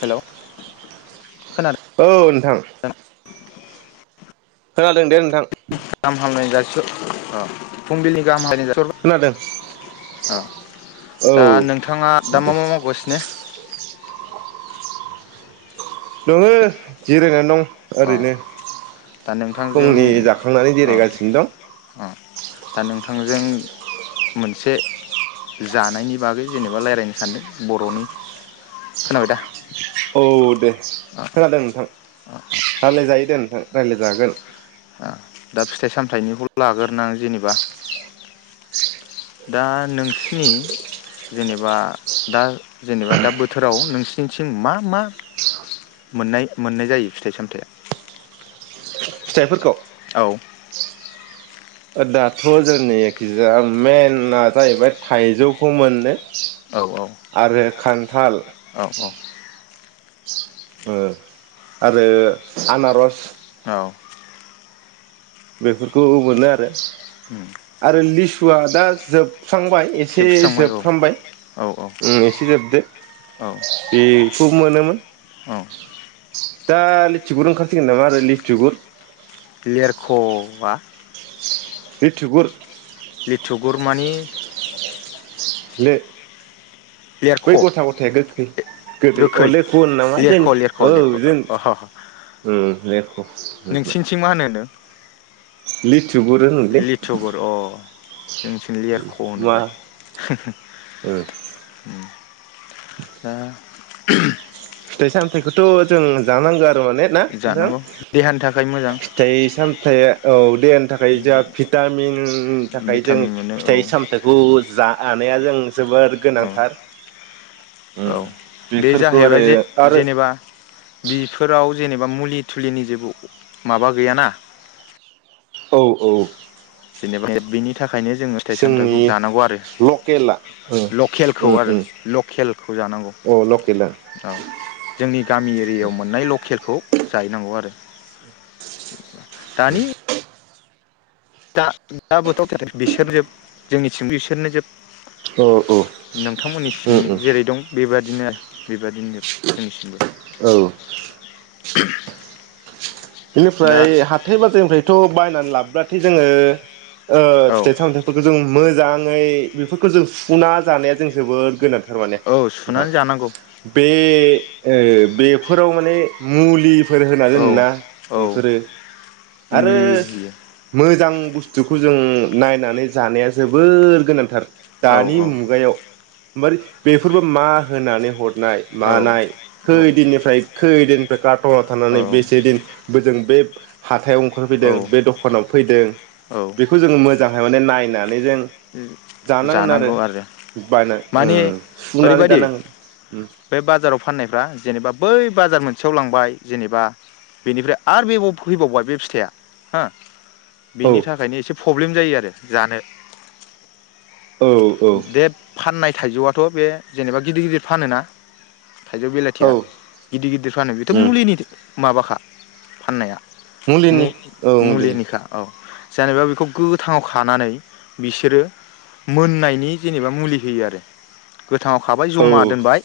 Hello खोनादों औ नोंथां। खोनादों दे नोंथां। गामहाम हामलायनाय जासि हर अ फुंबिलिनि गाहाम हाय जासि खोनादों हरबाय अ दा औ नोंथाङा दा दे मा मा मावगासिनो? नोङो जिरायनानै दं अ ओरैनो दा नोंथांजों फुंनि जाखांनानै अ जिरायगासिनो दं। अ दा नोंथांजों मोनसे जानायनि बागै जेनेबा रायज्लायनो सानदों बर'नि खोनाबाय दा? औ दे। खोनादों नोंथां। रायज्लाय जायो दे नोंथां रायज्लायजागोन। आं दा फिथाइ सामथाइनिखौल लाग्रोनो आं जेनेबा दा नोंसिनि जेनेबा दा जेनेबा दा बोथोराव नोंसिनिथिम मा मा मोननाय मोननाय जायो फिथाइ सामथाइया? फिथाइफोरखौ औ। दाथ' जोंनि एखिजाया मेना जाहैबाय थाइजौखौ मोनो। औ औ आरो खान थाल औ औ। ओ आरो आनारस। औ। बेफोरखौ मोनो आरो। आरो लिस सुवादा जोब सुस्रांबाय एसे जोबस्रांबाय औ जोबफ्रामबाय औ औ ओम एसे जोबदो औ बेखौ मोनोमोन। औ दा लिथिगुर ओंखारसिगोन नामा आरो लिथिगुर। लेरखआ बे थुबुर लिथुगुर मानि ले लेरख' बै गथा गथाया गोखै गोदै अ गोखै लेख' होन नामा जों लेरख' लेरख' औ लेरख' जों अह लेख' नोंसिनिथिं मा होनोनो लिथुगुर होनोलै। जोंनिथिं लेरग मा होनोलाय। उम दा फिथाइ सामथायाइखौथ' जों जानांगो आ ना नोंथां जानांगौ देहानि थाखाय मोजां फिथाइ सामथाइ औ देहानि थाखाय जोंहा भिटामिननि थाखाय जों भिटामिन मोनो औ फिथाइ सामथाइखौ जा नाया जों जोबोर औ गोनांथार। उम औ बे बेफोरखौ आरो जाहैबाय जे आरो जेनेबा बिसफोराव खौ जेनेबा मुलि थुलिनि जेबो माबा गैया ना। औ औ। जेनेबा एबबिनि। थाखायनो जोङो फिथाइ सामथाइखौ जोंनि जानांगौ आरो लकेला उम लकेलखौ उम आरो उम लकेलखौ जानांगौ औ लकेला औ जोंनि गामि एरियायाव मोननाय लकेलखौ। जाहैनांगौ आरो जेनोबा। दानि दा दा बोथोर बिसोरनो जोब जोंनिथिंबो बिसोरनो जोब औ [unintelligible] नोंथांमोननि सिं उम उम जेरै दं बेबा दिनो बेबादिनो दिनैसिमबो। औ [unintelligible] बेनिफ्राय हाथाय बाजारनिफ्रायथ'। बायनानै लाबब्लाथाय जोङो ओ औ फिथाइ सामथथायाइफोरखौ जों मोजां फ्राय बेफोरखौ जों सुफुना जानाया जों जोबोद गोनां थारमाने औ नोंथां सुनानै जानांगौ बे ओ बेफोराव माने मुलि फोर होना औ दोनोना औ बेफोरो आरो मुलि होयो मोजां बुस्थुखौ जों नायनानै जानाया जोबोर गोनांथार औ दानि औ मुगायाव मोरबेफोरबो मा होनानै हद नाय औ मानाय खैदिननिफ्राय खैदिन काटना थानानै औ बेसे दिन जों बे हाथायाव औ ओंखारफैदों बे दखानाव फैदों औ बेखौ जोङो मोजांहाय माने नाय फैनानै जों जानांगोन आरो बायना माने ओम सुनानै ओरैबायदि जानांगोन ओम बे बाजाराव फाननायफ्रा जेनेबा बै बाजार मोनसेयाव लांबाय जेनेबा बेनिफ्राय आरो बे फैबावबाय बे फिथाइया हो औ बिनि थाखायनो एसे प्रब्लेम जायो आरो जानो औ औ बे फाननाय थाइजौआथ' बे जेनेबा गिदिर गिदिर फानोना थाइजौ बेलाथिया औ गिदिर गिदिर फानो बेथ' मुलिनि माबाखा फाननाया मु मुलिनि औ मुलिनि मुलिनिखा औ जेनेबा बेखौ गोथाङाव खानानै बिसोरो मोननायनि जेनेबा मुलि होयो आरो गोथाङाव खाबाय औ जमा दोनबाय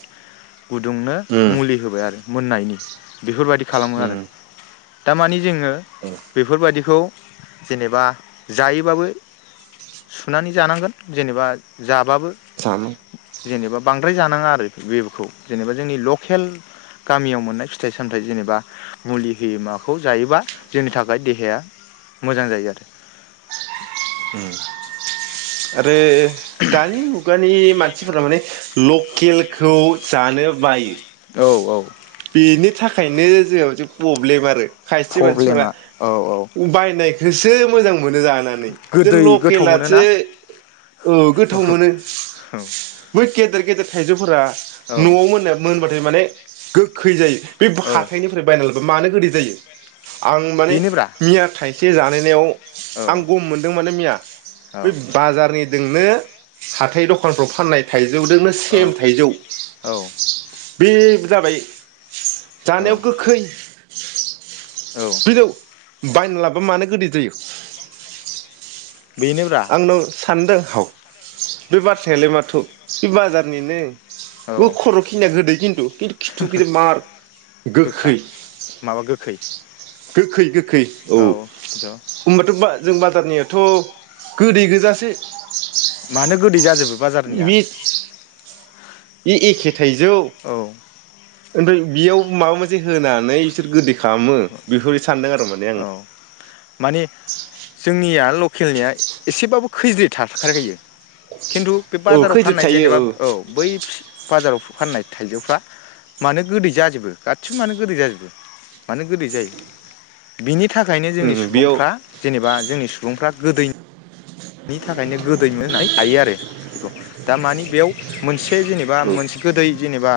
गुदुंनो मुलि होबाय आरो मोननायनि बेफोरबायदि खालामो आरो दा मानि जोङो बेफोरबायादिखौ जेनेबा जायोबाबो सुनानै जानांगोन जेनेबा जा साम' जेनेबा बांद्राय जानाङा आरो बेखौ जेनेबा जोंनि लकेल गामियाव मोननाय फिथाइ सामथाइ जेनेबा मुलि होयै माखौ जायोबा जोंनि थाखाय देहाया मोजां जायो आरो [unintelligible] [unintelligible] आरो दानि मुगानि मानसिफोरा माने लकेलखौ जानो बायो औ बेनि थाखायनो बे आव सो प्रब्लेम आरो खायसे मानसिफोरा प्रब्लेमा औ औ बायनाय खौसो मोजां मोनो जानानै जों गोदै गोथाव मोनोना लकेलासो औ गोथाव मोनो बै गेदेर गेदेर थाइजौफोरा औ न'आव मोनया मोनबाथाय माने गोखै जायो बे औ बहाथाइनिफ्राय बायनाबब्ला मानो गोदै जायो आं माने बेनोब्रा मिया थाइ से जानायनायाव औ आं गम मोन दों माने मिया औ बै बाजारनि जोंनो हाथाय दखानफ्राव फाननाय थाय जौदोंनो सेम थाइजौ औ बे जाबाय जानायाव गोखै औ गोजौ बायना लाबोबा मानो गोदै जायो बेनोब्रा आंनाव सानदों हाव बे बाथ्रायालाय माथो बे बाजारनिनो औ ब खर' खिनिया गोदै खिन्थु खिन्थु खिथुखै मार गोखा गोखै माबा गोखै गोखै गो खै औ होनबाथ' बा जों बाजारनिया थ' गोदै गोजासो मानो गोदै जाजोबो बाजारनिया इ एखे थायजौ औ ओमफ्राय बेयाव माबा मोनसे होनानै बिसोर गोदै खालामो बेफोरबादि सानदों आरो माने आं। औ लखेलनिया एसेबाबो खैज्रिथ थाथारखायो। खिन्थु बे औ बाजाराव खैजोब फाननाय थायो जेनेबा औ बै बाजाराव फाननाय थाइजौफ्रा मानो गोदै जाजोबो गासिबो मानो गोदै जाजोबो। मानो गोदै जायो बि नि थाखायनो जोंनि उम बेयाव सुबुंफ्रा जेनेबा जोंनि सुबुंफ्रा गोदै बिनि थाखायनो गोदैनो होननै हायो आरो। दा मानि बेयाव मो बे जेनेबा औ मोनसे गोदै जेनेबा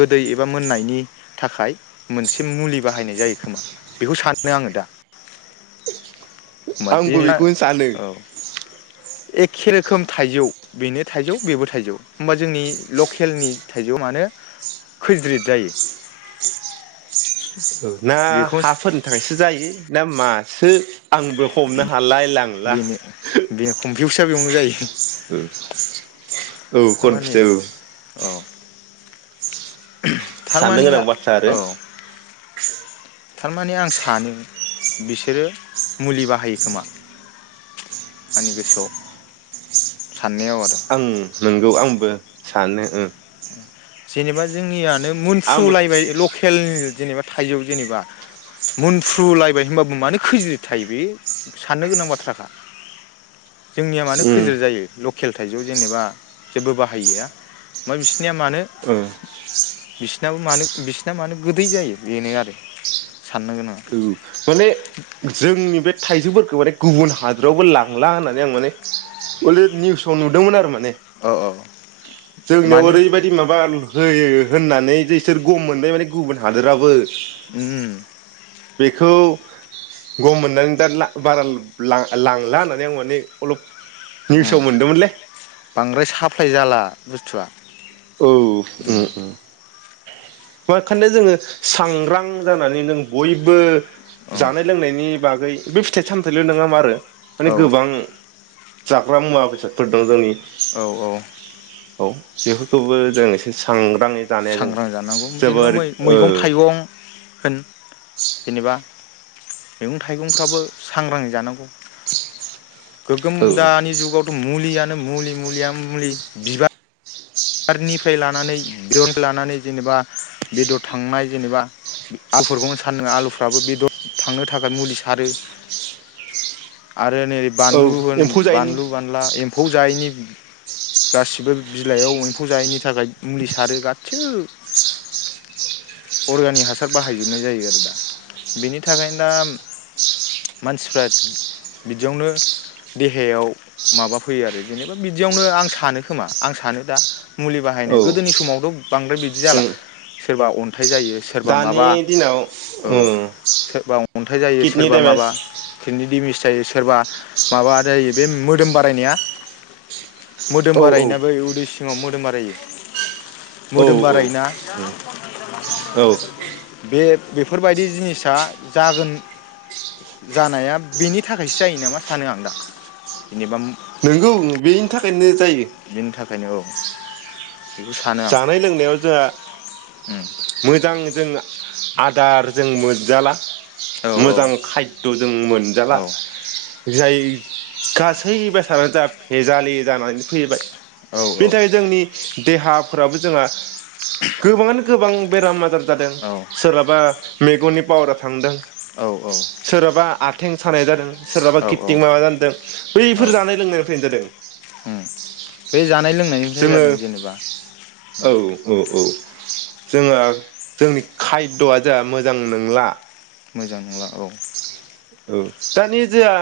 गोदै एबा मोननायनि थाखाय मोनसे मुलि बाहायनाय जायो खोमा बेखौ सानो आङो दा। होमबा आंबो जेनेबा बेखौनो सानो। औ एखे रोखोम थाइजौ बेनो थाइजौ बेबो थाइजौ होमबा जोंनि लकेलनि थाइजौ मानो खोज्रिद जायो? ओ ना बेखौ हाफोरनि थाखायसो जायो ना मा? सो आंबो हमनो हालाय लांला। नो जायो। ओ औ थारमाने कनपिउज औ। औ सान्नो थारमाने गोनां बाथ्रा आरो [inaudible] औ थारमाने आं सानो बिसोरो मुलि बाहायो खोमा आंनि गोसोआव। साननायाव आरो आं नंगौ आं बो सानो ओ जेनेबा जोंनिया नो आंबो मोनफ्रुलायबाय लकेल जेनेबा थाइजौ जेनेबा मुनफ्रुलायबाय होमबाबो मानो खोज्रिद थायो बे साननो गोनां बाथ्राखा। जोंनिया मानो उम खैज्रिद जायो ल खेल थाइजौ जेनेबा जेबो बाहायिआ [unintelligible] जोंनिया मानो ओ औ बिसिनाबो मानो बिसिना मानो गोदै जायो बेनो आरो साननो गोनाङा। माने जोंनि बे थाइजौफोरखौ माने गुबुन हादरावबो लांला होननानै आं माने अलरे निउसआव नुदोंमोन आरो माने औ औ जोंनियाव मानि ओरैबायदि माबा होयो होननानै जेइसोर गम मोनबाय माने गुबुन हादोराबो उम। बेखौ गम मोननानै दा लां बारा लां-लां-लांला होननानै आं माने अलप निउसाव उम मोनदोंमोनलै बांद्राय साफ्लाय जाला बुस थुवआ। औ उम उम। मा खाननो जोङो सांग्रां जाना नानै नों बयबो जानाय लोंनायनि बागै बे फिथाइ सामथायल' नङा मा आरो माने औ गोबां जाग्रा मुवा बेसादफोर दं जोंनि औ औ। औ जेबो खौबो जों एसे सांग्राङै जानाया जों सांग्रां जानांगौ जेनेबा जोबोर ओ मै-मैगं थाइगं होन जेनेबा मैगं थाइगंफ्राबो सांग्राङै जानांगौ। गोगोम औ दानि जुगावथ' मुलियानो मुलि मुलिया मुलि बिबार बिबारनिफ्राय लानानै बेदरनफ्राय लानानै जेनेबा बेदर थांनाय जेनेबा आलुफोरखौनो सान नोङो आलुफ्राबो बेदर थांनो थाखाय मुलि सारो। आरो नैै औ बानलु होन एम्फौ जायैनि बानलु बानला एम्फौ जायैनि गासिबो बिलाइयाव एम्फौ जायैनि थाखाय मुलि सारो गासैबो अरगानिक हासार बाहायजोबनाय जायो आरो दा बेनि थाखायनो दा मानसिफ्रा बिदियावनो देहायाव माबा फैयो आरो जेनेबा बिदियावनो आं सानो खोमा आं सानो दा मुलि औ बाहायनाय गोदोनि समावथ' बांद्राय बिदि जाला जों सोरबा अन अन्थाइ जायो सोरबा दानि माबा दिनाव औ उम सोरबा अन्थाइ जायो किडनि सोरबा देमेज माबा खिनि दिमिस जायो सोरबा माबा जायो बे मोदोम बारायनाया मोदोम औ औ बारायना बै उदैसि ङाव मोदोम बारायो। औ मोदोम औ बारायोना उम औ। बे बेफोरबायदि जिनिसा जागोन जानाया बेनि थाखायसो जायो नामा सानो आं दा। जेनेबा म नोंगौ बेनि थाखायनो जायो बिनि थाखायनो औ। बेखौ सानो आं जानाय लोंनायाव जोआ उम मोजां जों आदार जों मोन जाला। औ औ मोजां खायद' जों मोनजाला औ जाय गासै बेसादानो जा फेजालि जानानै फैबाय औ बेनि थाखाय जोंनि देहा फोराबो जोंहा गोबाङानो गोबां बेराम आजाराज जादों औ सोरहाबा मेगननि पावारा थांदों। औ सोरहाबा आथें सानाय जादों सोरहाबा औ कित्तिं माबा जादों औ बैफोर जानाय लोंनायनिफ्रायनो जादों उम बे जानाय लोंनायनिफ्राय जोङो जादों जेनेबा औ औ औ। जोङो जोंनि खायद'आ जोंहा मोजां नंला। मोजां नंला औ। औ दानि जाया।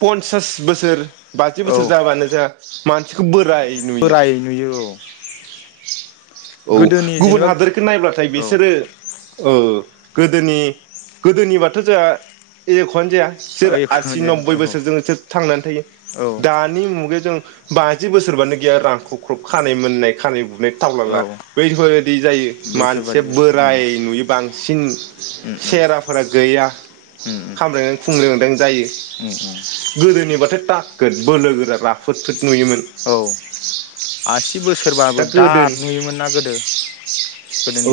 पन्सास बोसोर बाजि बोसोर औ जाबानो जोंहा मानसिखौ बोराय नुयो। बोराय नुयो औ औ गोदोनि गुबुन जेनेबा हादोरखौ नायब्लाथाय औ बिसोरो ओ। गोदोनि गोदोनिबाथ' जोंहा एख'आनो जाया। औ सिरि एखुनु आसि जाया नोबबै औ बोसोर जों सोर थांनानै थायो औ दानि मुगायाव जों बाजि बोसोरबानो गैया रांखौ ख्रब खानाय मोननाय खानाय बु नै टावलाला औ बैफोरदि जायो मानसिया बैफोरबादि उम बोराय नुयो बांसिन उम उम सेराफोरा गैया उम खामलांदों खुंलेंदों जायो उम उम उम गोदोनिबाथ' था बोलो गोरा राफोद फोद। नुयोमोन औ आसि बोसोर दा सोरबाबो गोदो दाद नुयोमोन ना गोदो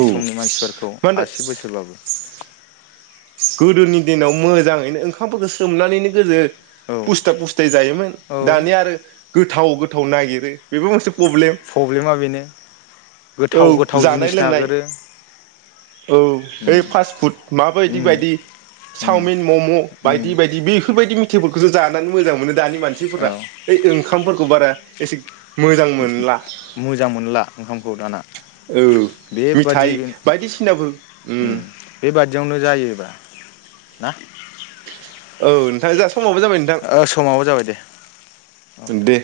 औ समनि मानसिफोरखौ मा होनदों आसि बोसोरबाबो गोदोनि दिनाव मोजाङैनो ओंखामफोरखौ सोमनानैनो गोजो औ फुस्था फुस्थाय जायोमोन औ दानिया आरो गोथाव गोथाव नागिरो बेबो मोनसे अबले प्रब्लेमा बेनो औ गोथाव गोथाव जानाय जिनिस लोंनाय नागिरो औ ओ उम फास फुद माबायदि। उम बायदि उम चावमिन मम' उम बायदि बायदि बेफोरबाय जानानै मोजां मोनो। दानि मानसिफोरा औ ओइ ओंखामफोरखौ बारा एसे मोजां मोनला मोजां मोनला ओंखामखौ दाना औ बेबादि मिथाइ बायदिसिनाफोर उम ओम बेबादियावनो जो जायोबा ना औ नोंथां जास ओ समाबो जाबाय दे औ दे